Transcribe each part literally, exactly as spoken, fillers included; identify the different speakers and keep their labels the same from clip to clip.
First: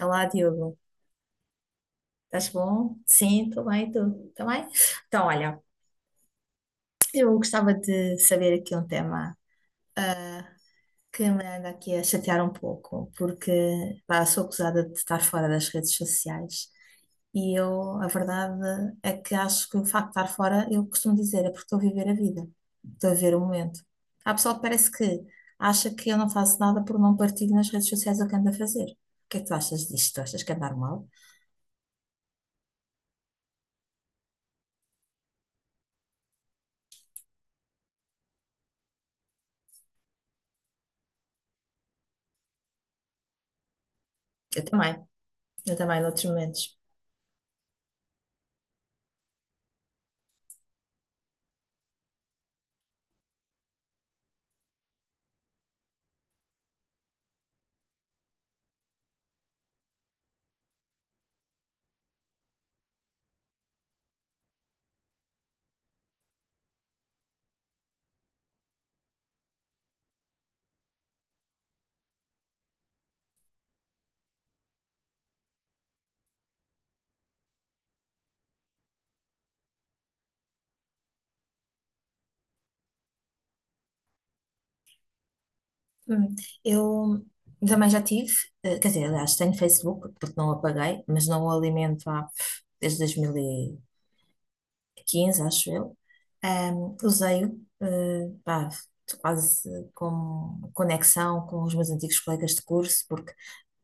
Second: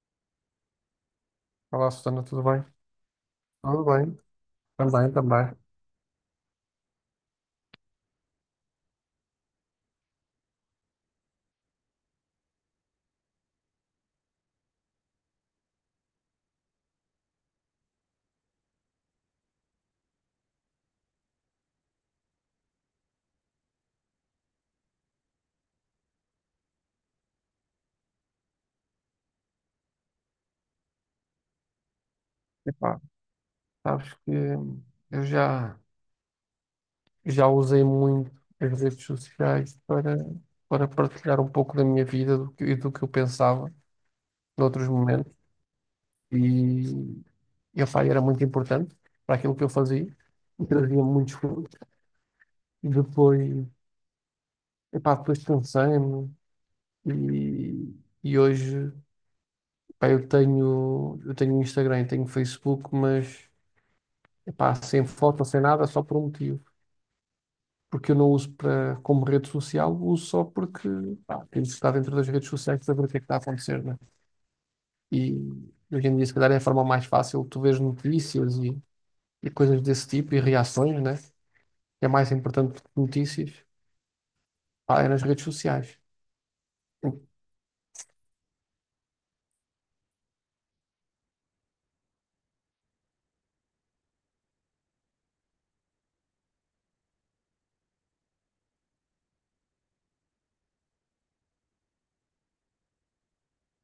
Speaker 1: Olá, Diogo.
Speaker 2: Olá, Susana, tudo
Speaker 1: Estás
Speaker 2: bem?
Speaker 1: bom? Sim, estou
Speaker 2: Tudo
Speaker 1: bem,
Speaker 2: bem,
Speaker 1: tu também?
Speaker 2: também,
Speaker 1: Então,
Speaker 2: também.
Speaker 1: olha, eu gostava de saber aqui um tema ah, que me anda aqui a chatear um pouco, porque pá, sou acusada de estar fora das redes sociais e eu, a verdade é que acho que o facto de estar fora, eu costumo dizer, é porque estou a viver a vida, estou a viver o momento. Há pessoal que parece que acha que eu não faço nada por não partilho nas redes sociais o que ando a fazer. O que é que tu achas disto? Tu achas que é normal?
Speaker 2: Epá, sabes que eu já, já usei muito as redes sociais para, para partilhar um pouco da minha vida do que, e do que eu pensava
Speaker 1: Eu
Speaker 2: noutros
Speaker 1: também,
Speaker 2: momentos.
Speaker 1: eu também, noutros
Speaker 2: E,
Speaker 1: momentos.
Speaker 2: e epá, era muito importante para aquilo que eu fazia e trazia muitos frutos. E depois, epá, depois cansei-me e, e hoje epá, eu tenho, eu tenho Instagram, tenho Facebook, mas epá, sem foto, sem nada, só por um motivo. Porque eu não uso para, como rede social, uso só porque pá, tenho que estar dentro das redes sociais para saber o que é que está a acontecer, né? E hoje em dia, se calhar, é a forma mais fácil, tu vês notícias e, e coisas desse tipo e reações, né? É mais importante que notícias, pá, é nas redes sociais.
Speaker 1: Hum, Eu também já tive, eh, quer dizer, aliás, tenho Facebook, porque não o apaguei, mas não o alimento há, pff, desde dois mil e quinze, acho eu. Ahm, usei-o, eh, pá, quase como conexão com os meus antigos colegas de curso, porque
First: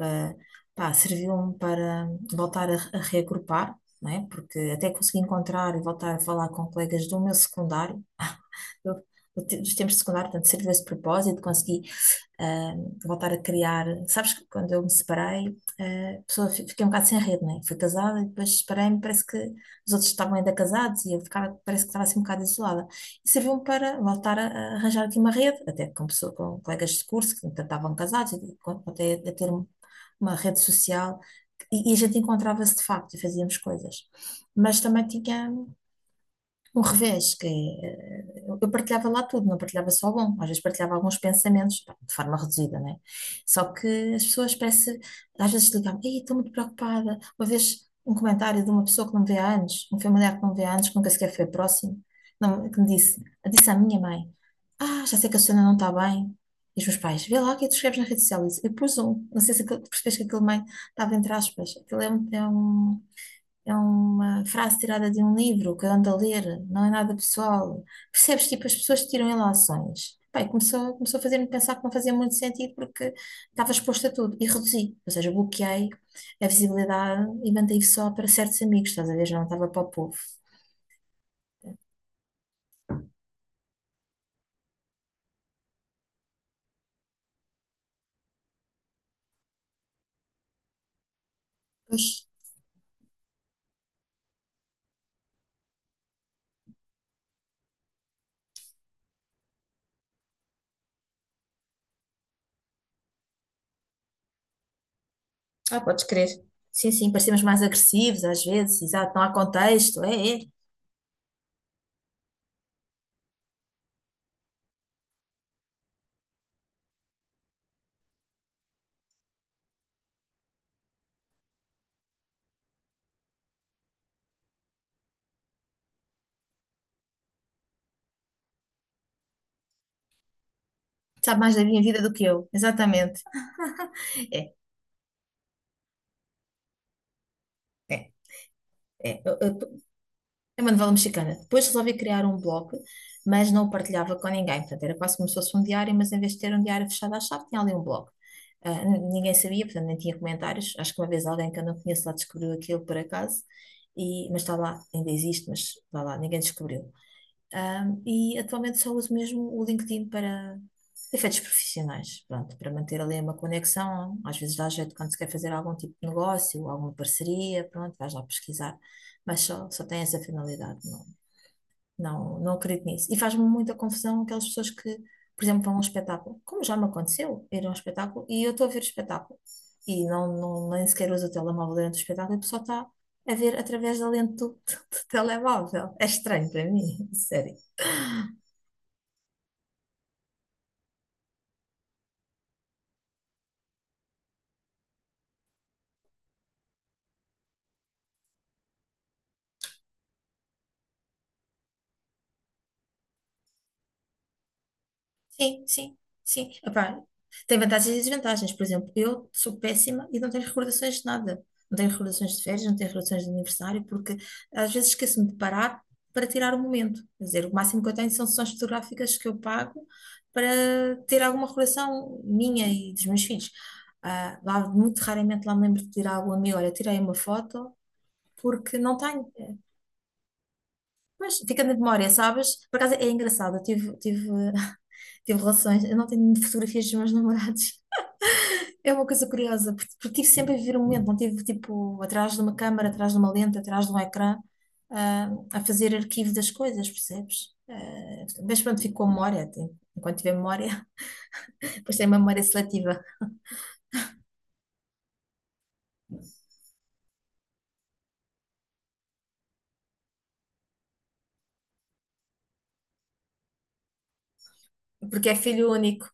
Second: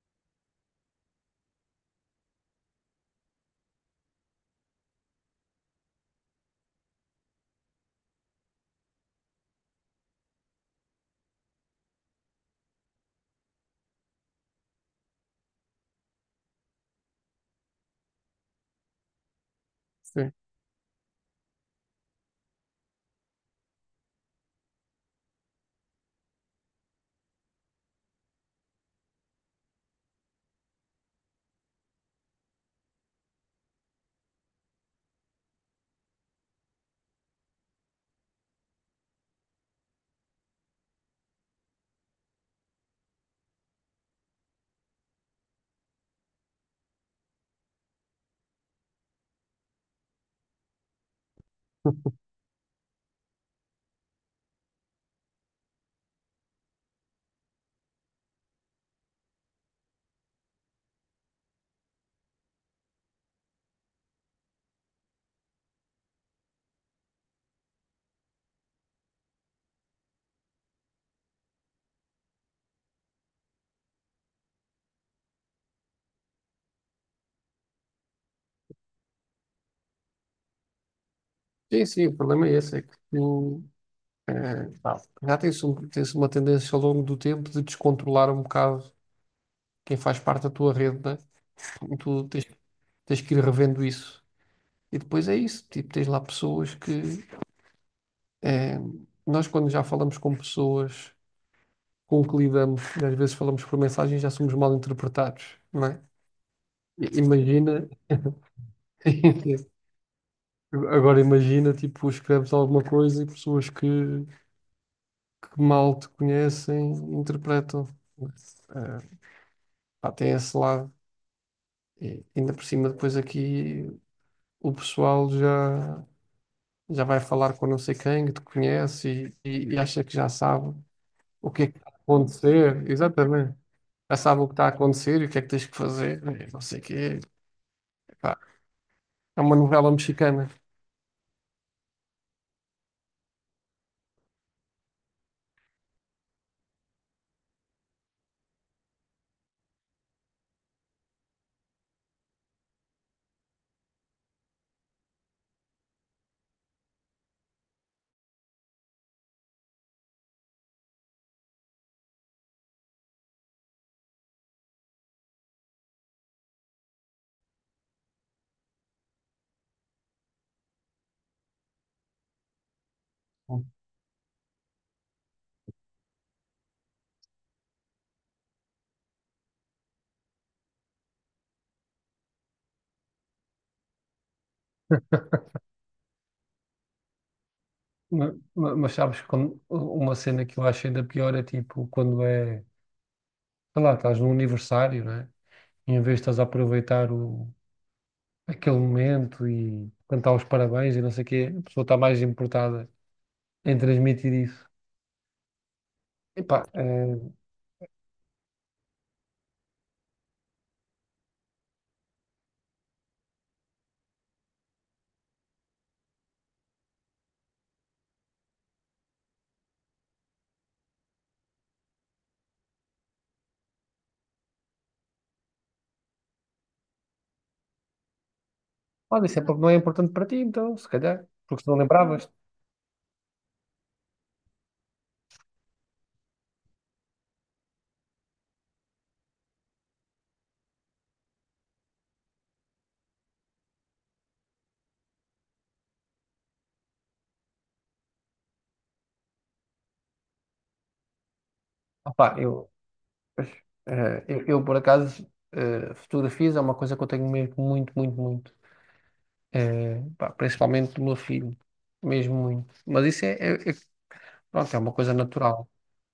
Speaker 1: eh, pá, serviu-me para voltar a, a reagrupar, não é? Porque até consegui encontrar e voltar a falar com colegas do meu secundário, eu, dos tempos de secundário, portanto, serviu esse propósito, consegui ah, voltar a criar. Sabes que quando eu me separei, ah, a pessoa, fiquei um bocado sem rede, né? Fui casada e depois separei-me, parece que os outros
Speaker 2: Sim,
Speaker 1: estavam ainda casados e eu ficava, parece que estava assim um bocado isolada. E serviu-me para voltar a, a arranjar aqui uma rede, até com, pessoa, com colegas de curso que ainda estavam casados, e até a ter um, uma rede social. E a gente encontrava-se de facto e fazíamos coisas. Mas também tinha um revés, que é, eh, eu partilhava lá tudo, não partilhava só o bom, às vezes partilhava alguns pensamentos, pá, de forma reduzida, né? Só que as pessoas parece, às vezes ligavam, ei, estou muito preocupada. Uma vez um comentário de uma pessoa que não me vê há anos, um familiar que não me vê há anos, que nunca sequer foi próximo, não- que me disse, "Ah, disse à minha mãe, ah, já sei que a Susana não está bem. E os meus pais, vê lá o que é que tu escreves na rede social." E eu pus um, não sei se aquilo- percebes que aquele mãe estava entre aspas, aquilo é um, é um é uma frase tirada de um livro que eu ando a ler, não é nada pessoal. Percebes? Tipo, as pessoas tiram ilações. Pai, começou, começou a fazer-me pensar que não fazia muito sentido porque estava exposta a tudo e reduzi, ou seja, bloqueei a visibilidade e mantei só para certos amigos, estás a ver? Já não estava para o povo.
Speaker 2: sim, sim, o problema é esse, é que tu, eh, pá, já tens, um- tens uma tendência ao longo do tempo de descontrolar um bocado quem faz parte da tua rede, né? Tu
Speaker 1: Pois.
Speaker 2: tens, tens que ir revendo isso. E depois é isso, tipo, tens lá pessoas que eh, nós quando já falamos com pessoas com que lidamos, e às vezes falamos por mensagem, já somos mal interpretados,
Speaker 1: Ah,
Speaker 2: não é?
Speaker 1: podes crer. Sim, sim,
Speaker 2: I-
Speaker 1: parecemos mais
Speaker 2: Imagina,
Speaker 1: agressivos às vezes, exato, não há contexto, é, é.
Speaker 2: agora imagina, tipo, escreves alguma coisa e pessoas que, que mal te conhecem interpretam. Eh, Pá, tem esse lado. E ainda por cima, depois aqui o pessoal já, já vai falar com não sei quem que te conhece e, e- e- acha que já sabe.
Speaker 1: Sabe
Speaker 2: O
Speaker 1: mais
Speaker 2: que
Speaker 1: da
Speaker 2: é que
Speaker 1: minha
Speaker 2: está a
Speaker 1: vida do que eu,
Speaker 2: acontecer,
Speaker 1: exatamente.
Speaker 2: exatamente. Já sabe o que
Speaker 1: É,
Speaker 2: está a acontecer e o que é que tens que fazer, e não sei o quê.
Speaker 1: é,
Speaker 2: Pá,
Speaker 1: é. Eu,
Speaker 2: é uma
Speaker 1: eu,
Speaker 2: novela mexicana.
Speaker 1: É uma novela mexicana. Depois resolvi criar um blog, mas não o partilhava com ninguém. Portanto, era quase como se fosse um diário, mas em vez de ter um diário fechado à chave, tinha ali um blog. Ah, n- ninguém sabia, portanto, nem tinha comentários. Acho que uma vez alguém que eu não conheço lá descobriu aquilo por acaso, e, mas está lá, ainda existe, mas está lá, ninguém descobriu. Um, e atualmente só uso mesmo o LinkedIn para efeitos profissionais, pronto, para manter ali uma conexão. Às vezes dá jeito quando se quer fazer algum tipo de negócio, alguma parceria, pronto, vais lá pesquisar, mas só, só tem essa finalidade, não, não, não acredito nisso. E faz-me muita confusão aquelas pessoas que, por exemplo, vão a um espetáculo, como já me aconteceu, ir a um espetáculo e eu estou a ver o espetáculo e não, não, nem sequer uso o telemóvel durante o espetáculo e a pessoa está. A ver através da lente do, do telemóvel. É estranho para mim, sério.
Speaker 2: Mas, mas- mas sabes, quando, uma cena que eu acho ainda pior é tipo quando é, sei lá, estás num aniversário, né? E em vez de estás a aproveitar o, aquele momento e cantar os parabéns e não sei o quê, a pessoa está mais importada em transmitir isso.
Speaker 1: Sim, sim, sim.
Speaker 2: Epá,
Speaker 1: Epá,
Speaker 2: eh,
Speaker 1: tem vantagens e desvantagens. Por exemplo, eu sou péssima e não tenho recordações de nada. Não tenho recordações de férias, não tenho recordações de aniversário, porque às vezes esqueço-me de parar para tirar o momento. Quer dizer, o máximo que eu tenho são sessões fotográficas que eu pago para ter alguma recordação minha e dos meus filhos. Ah, lá, muito raramente lá me lembro de tirar algum amigo. Olha, tirei uma foto porque não
Speaker 2: Olha,
Speaker 1: tenho.
Speaker 2: isso é porque não é importante para ti, então, se calhar,
Speaker 1: Mas
Speaker 2: porque
Speaker 1: fica
Speaker 2: se
Speaker 1: na
Speaker 2: não
Speaker 1: memória,
Speaker 2: lembravas.
Speaker 1: sabes? Por acaso é engraçado. Eu tive, tive Tive relações, eu não tenho fotografias dos meus namorados. É uma coisa curiosa, porque, porque tive sempre a viver um momento, não tive tipo atrás de uma câmara, atrás de uma lente, atrás de um ecrã, ah, a fazer arquivo das coisas, percebes? Ah, mas pronto, fico com a memória, tem- enquanto tiver memória, depois tem uma
Speaker 2: Opá,
Speaker 1: memória
Speaker 2: eu,
Speaker 1: seletiva.
Speaker 2: Eh, eu, eu, Por acaso, eh, fotografias é uma coisa que eu tenho mesmo muito, muito, muito. Eh, pá, principalmente do meu filho. Mesmo muito. Mas isso é, é, é- pronto, é uma coisa
Speaker 1: Porque é
Speaker 2: natural.
Speaker 1: filho único,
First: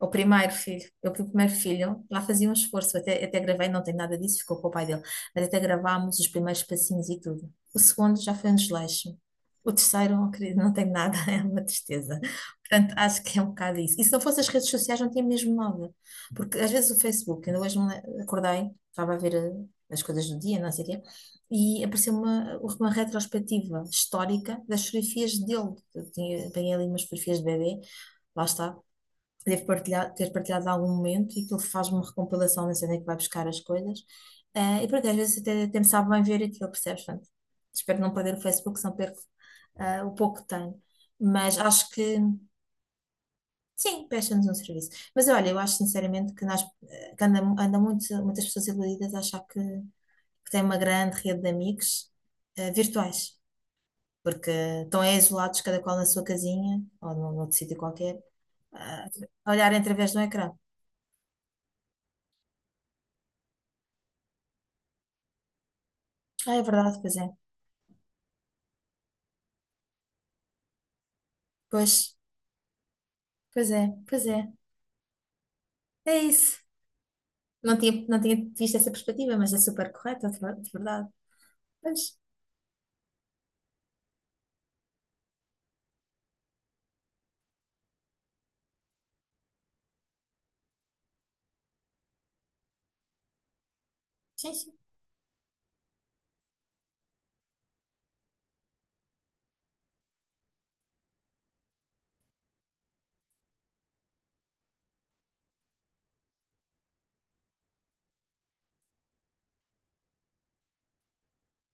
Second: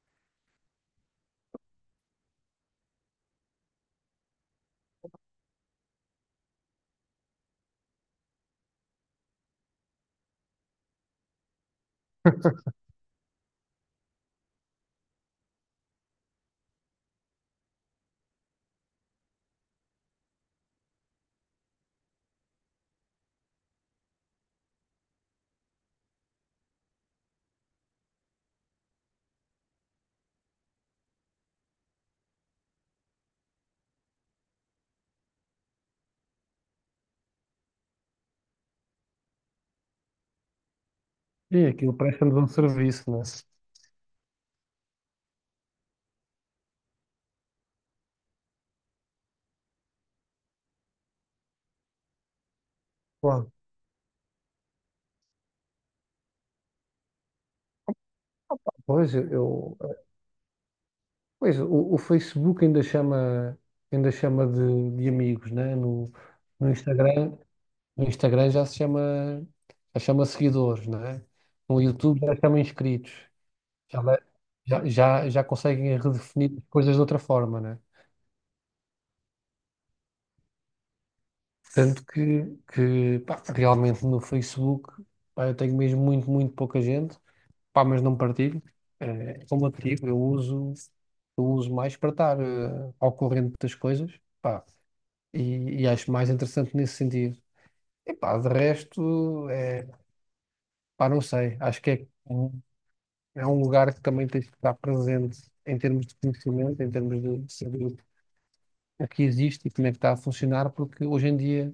Speaker 1: é o primeiro filho. Eu fui o primeiro filho, lá fazia um esforço, até, até gravei, não tem nada disso, ficou com o pai dele, mas até gravámos os primeiros passinhos e tudo. O segundo já foi um desleixo. O terceiro, oh, querido, não tem nada, é uma tristeza. Portanto, acho que é um bocado isso. E se não fossem as redes sociais, não tinha mesmo nada. Porque às vezes o Facebook, ainda hoje me le- acordei, estava a ver eh, as coisas do dia, não sei o quê, e apareceu uma, uma retrospectiva histórica das fotografias dele. Eu tinha, apanhei ali umas fotografias de bebê, lá está, devo partilhar, ter partilhado algum momento e que ele faz uma recompilação da cena que vai buscar as coisas. Eh, e porque às vezes até, até me sabe bem ver aquilo, percebes? Portanto, espero não perder o Facebook, senão perco ah, o pouco que tenho. Mas
Speaker 2: E
Speaker 1: acho
Speaker 2: aquilo
Speaker 1: que,
Speaker 2: presta-nos um serviço, né?
Speaker 1: sim, presta-nos um serviço. Mas olha, eu acho sinceramente que, nós, eh, que anda anda muito, muitas pessoas iludidas a achar que, que têm uma grande rede de amigos eh, virtuais,
Speaker 2: Claro.
Speaker 1: porque estão é isolados, cada qual na sua casinha ou num outro sítio qualquer, ah,
Speaker 2: Pois,
Speaker 1: a olhar
Speaker 2: eu,
Speaker 1: através de um ecrã.
Speaker 2: Pois o, o Facebook ainda chama, ainda chama de, de amigos, né? No,
Speaker 1: Ah, é
Speaker 2: no
Speaker 1: verdade, pois é.
Speaker 2: Instagram, no Instagram já se chama, já chama seguidores, né? No
Speaker 1: Pois,
Speaker 2: YouTube já chama inscritos.
Speaker 1: pois é,
Speaker 2: Já, le-
Speaker 1: pois é.
Speaker 2: já, já, Já conseguem
Speaker 1: É
Speaker 2: redefinir
Speaker 1: isso.
Speaker 2: as coisas de outra forma,
Speaker 1: Não
Speaker 2: né?
Speaker 1: tinha, não tinha visto essa perspectiva, mas é super correta, de ver- de verdade.
Speaker 2: Tanto
Speaker 1: Pois,
Speaker 2: que, que pá, realmente no Facebook, pá, eu tenho mesmo muito, muito pouca gente, pá, mas não partilho. Eh, como eu te digo, eu uso, eu uso mais para estar eh, ao corrente das coisas,
Speaker 1: sim,
Speaker 2: pá,
Speaker 1: sim.
Speaker 2: e, e acho mais interessante nesse sentido. E pá, de resto, é, pá, não sei, acho que é, um- é um lugar que também tens que estar presente em termos de conhecimento, em termos de saber o que existe e como é que está a funcionar, porque hoje em dia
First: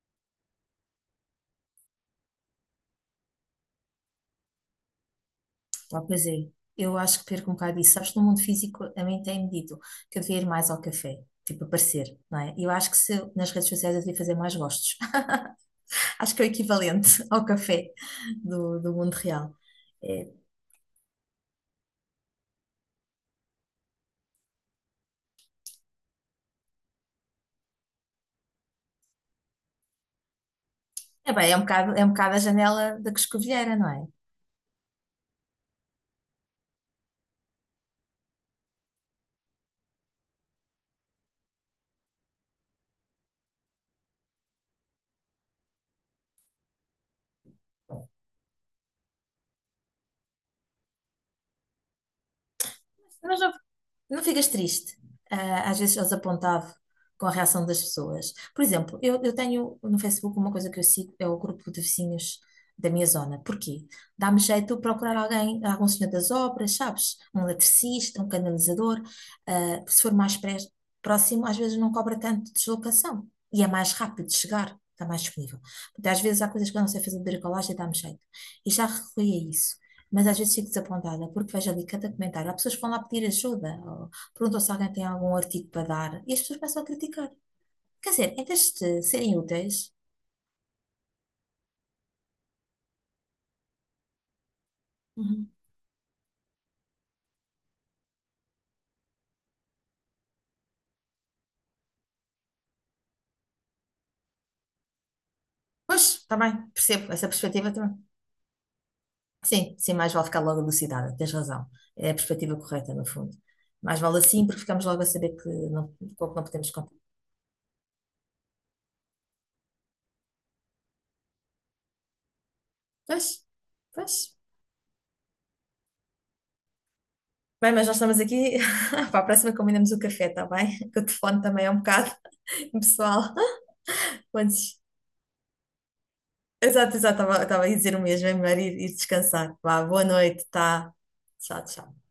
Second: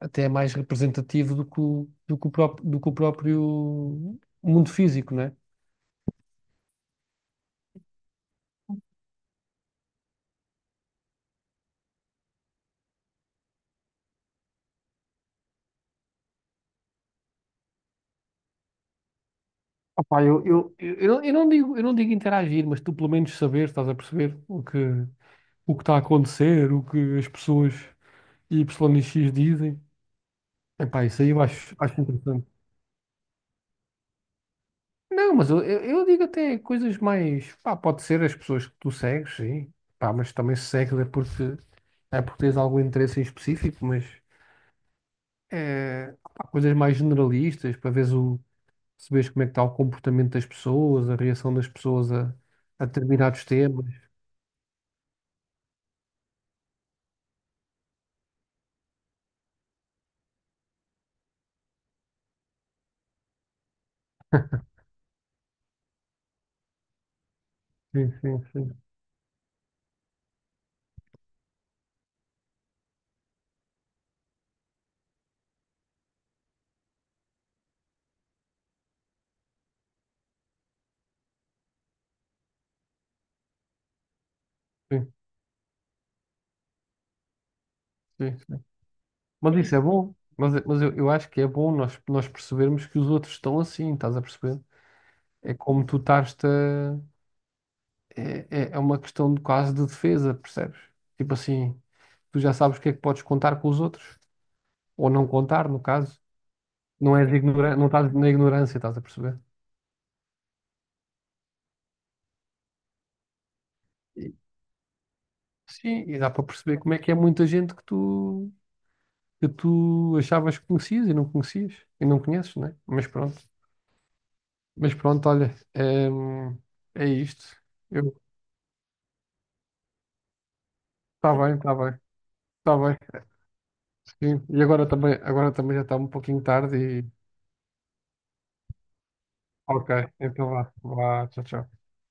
Speaker 2: até é mais representativo do que o, do que o, pró- do que o próprio mundo físico, né?
Speaker 1: Ah, pois é. Eu acho que perco um bocado isso. Sabes, no mundo físico, a mim tem-me dito que eu devia ir mais ao café, tipo, aparecer, não é? Eu acho que se eu- nas redes sociais eu devia fazer mais gostos. Acho que é o equivalente ao café do, do mundo real.
Speaker 2: Opa,
Speaker 1: É,
Speaker 2: eu, eu, eu, eu não eu não digo, eu não digo interagir, mas tu pelo menos saber, estás a perceber o que, o que está a acontecer, o que as pessoas Y e X dizem. Epá, isso aí
Speaker 1: é
Speaker 2: eu
Speaker 1: bem, é um
Speaker 2: acho,
Speaker 1: bocado,
Speaker 2: acho
Speaker 1: é um bocado a
Speaker 2: interessante.
Speaker 1: janela da Coscovilheira, não é?
Speaker 2: Não, mas eu, eu, eu digo até coisas mais. Pá, pode ser as pessoas que tu segues, sim. Pá, mas também se segues é porque, é porque tens algum interesse em específico, mas. É, pá, coisas mais generalistas para veres o, perceberes como é que está o comportamento das pessoas, a reação das pessoas a, a
Speaker 1: Mas
Speaker 2: determinados
Speaker 1: não
Speaker 2: temas.
Speaker 1: Não ficas triste. Ah, às vezes eu desapontado com a reação das pessoas. Por exemplo, eu, eu tenho no Facebook uma coisa que eu sigo, é o grupo de vizinhos da minha zona. Porquê? Dá-me jeito de procurar alguém, algum senhor das obras, sabes? Um
Speaker 2: Sim,
Speaker 1: eletricista, um
Speaker 2: sim, sim,
Speaker 1: canalizador. Ah, se for mais pré- próximo, às vezes não cobra tanto de deslocação e é mais rápido de chegar. Está mais disponível. Porque às vezes há coisas que eu não sei fazer de bricolagem e dá-me jeito. E já recorri a isso. Mas às vezes fico desapontada, porque vejo ali cada comentário. Há pessoas que vão lá pedir ajuda, ou perguntam se alguém tem
Speaker 2: sim,
Speaker 1: algum artigo para dar, e as pessoas começam a criticar. Quer dizer,
Speaker 2: sim,
Speaker 1: em
Speaker 2: sim.
Speaker 1: vez de serem
Speaker 2: Mas isso é
Speaker 1: úteis,
Speaker 2: bom. Mas, mas eu, eu acho que é bom nós, nós percebermos que os outros estão assim, estás a perceber?
Speaker 1: uhum.
Speaker 2: É como tu estás a... É, é é uma questão de quase de defesa, percebes? Tipo assim, tu já sabes o que é que podes contar com os outros, ou não contar, no
Speaker 1: Pois,
Speaker 2: caso.
Speaker 1: está bem, percebo
Speaker 2: Não
Speaker 1: essa
Speaker 2: és
Speaker 1: perspectiva
Speaker 2: ignorante, não
Speaker 1: também.
Speaker 2: estás na ignorância, estás a perceber?
Speaker 1: Sim, sim, mais vale ficar logo elucidada, tens razão. É a perspectiva correta, no fundo. Mais vale assim, porque ficamos logo a saber que não,
Speaker 2: Sim, e
Speaker 1: com o
Speaker 2: dá
Speaker 1: que
Speaker 2: para
Speaker 1: não podemos
Speaker 2: perceber
Speaker 1: contar.
Speaker 2: como é que é muita gente que tu, que tu achavas que conhecias e não conhecias e não conheces, não é? Mas
Speaker 1: Pois,
Speaker 2: pronto,
Speaker 1: pois.
Speaker 2: mas pronto, olha, hum, é, isto.
Speaker 1: Bem, mas nós
Speaker 2: Eu,
Speaker 1: estamos aqui. Para a próxima combinamos o café, está bem? Que o
Speaker 2: está
Speaker 1: telefone
Speaker 2: bem,
Speaker 1: também é
Speaker 2: está
Speaker 1: um
Speaker 2: bem,
Speaker 1: bocado
Speaker 2: está bem.
Speaker 1: pessoal.
Speaker 2: Sim. E
Speaker 1: Antes.
Speaker 2: agora também, agora também já está um pouquinho tarde
Speaker 1: Exato,
Speaker 2: e
Speaker 1: exato, estava a dizer o mesmo, é melhor ir, ir descansar. Vá, boa
Speaker 2: ok,
Speaker 1: noite,
Speaker 2: então vá,
Speaker 1: tá?
Speaker 2: vá, tchau,
Speaker 1: Tchau,
Speaker 2: tchau.
Speaker 1: tchau.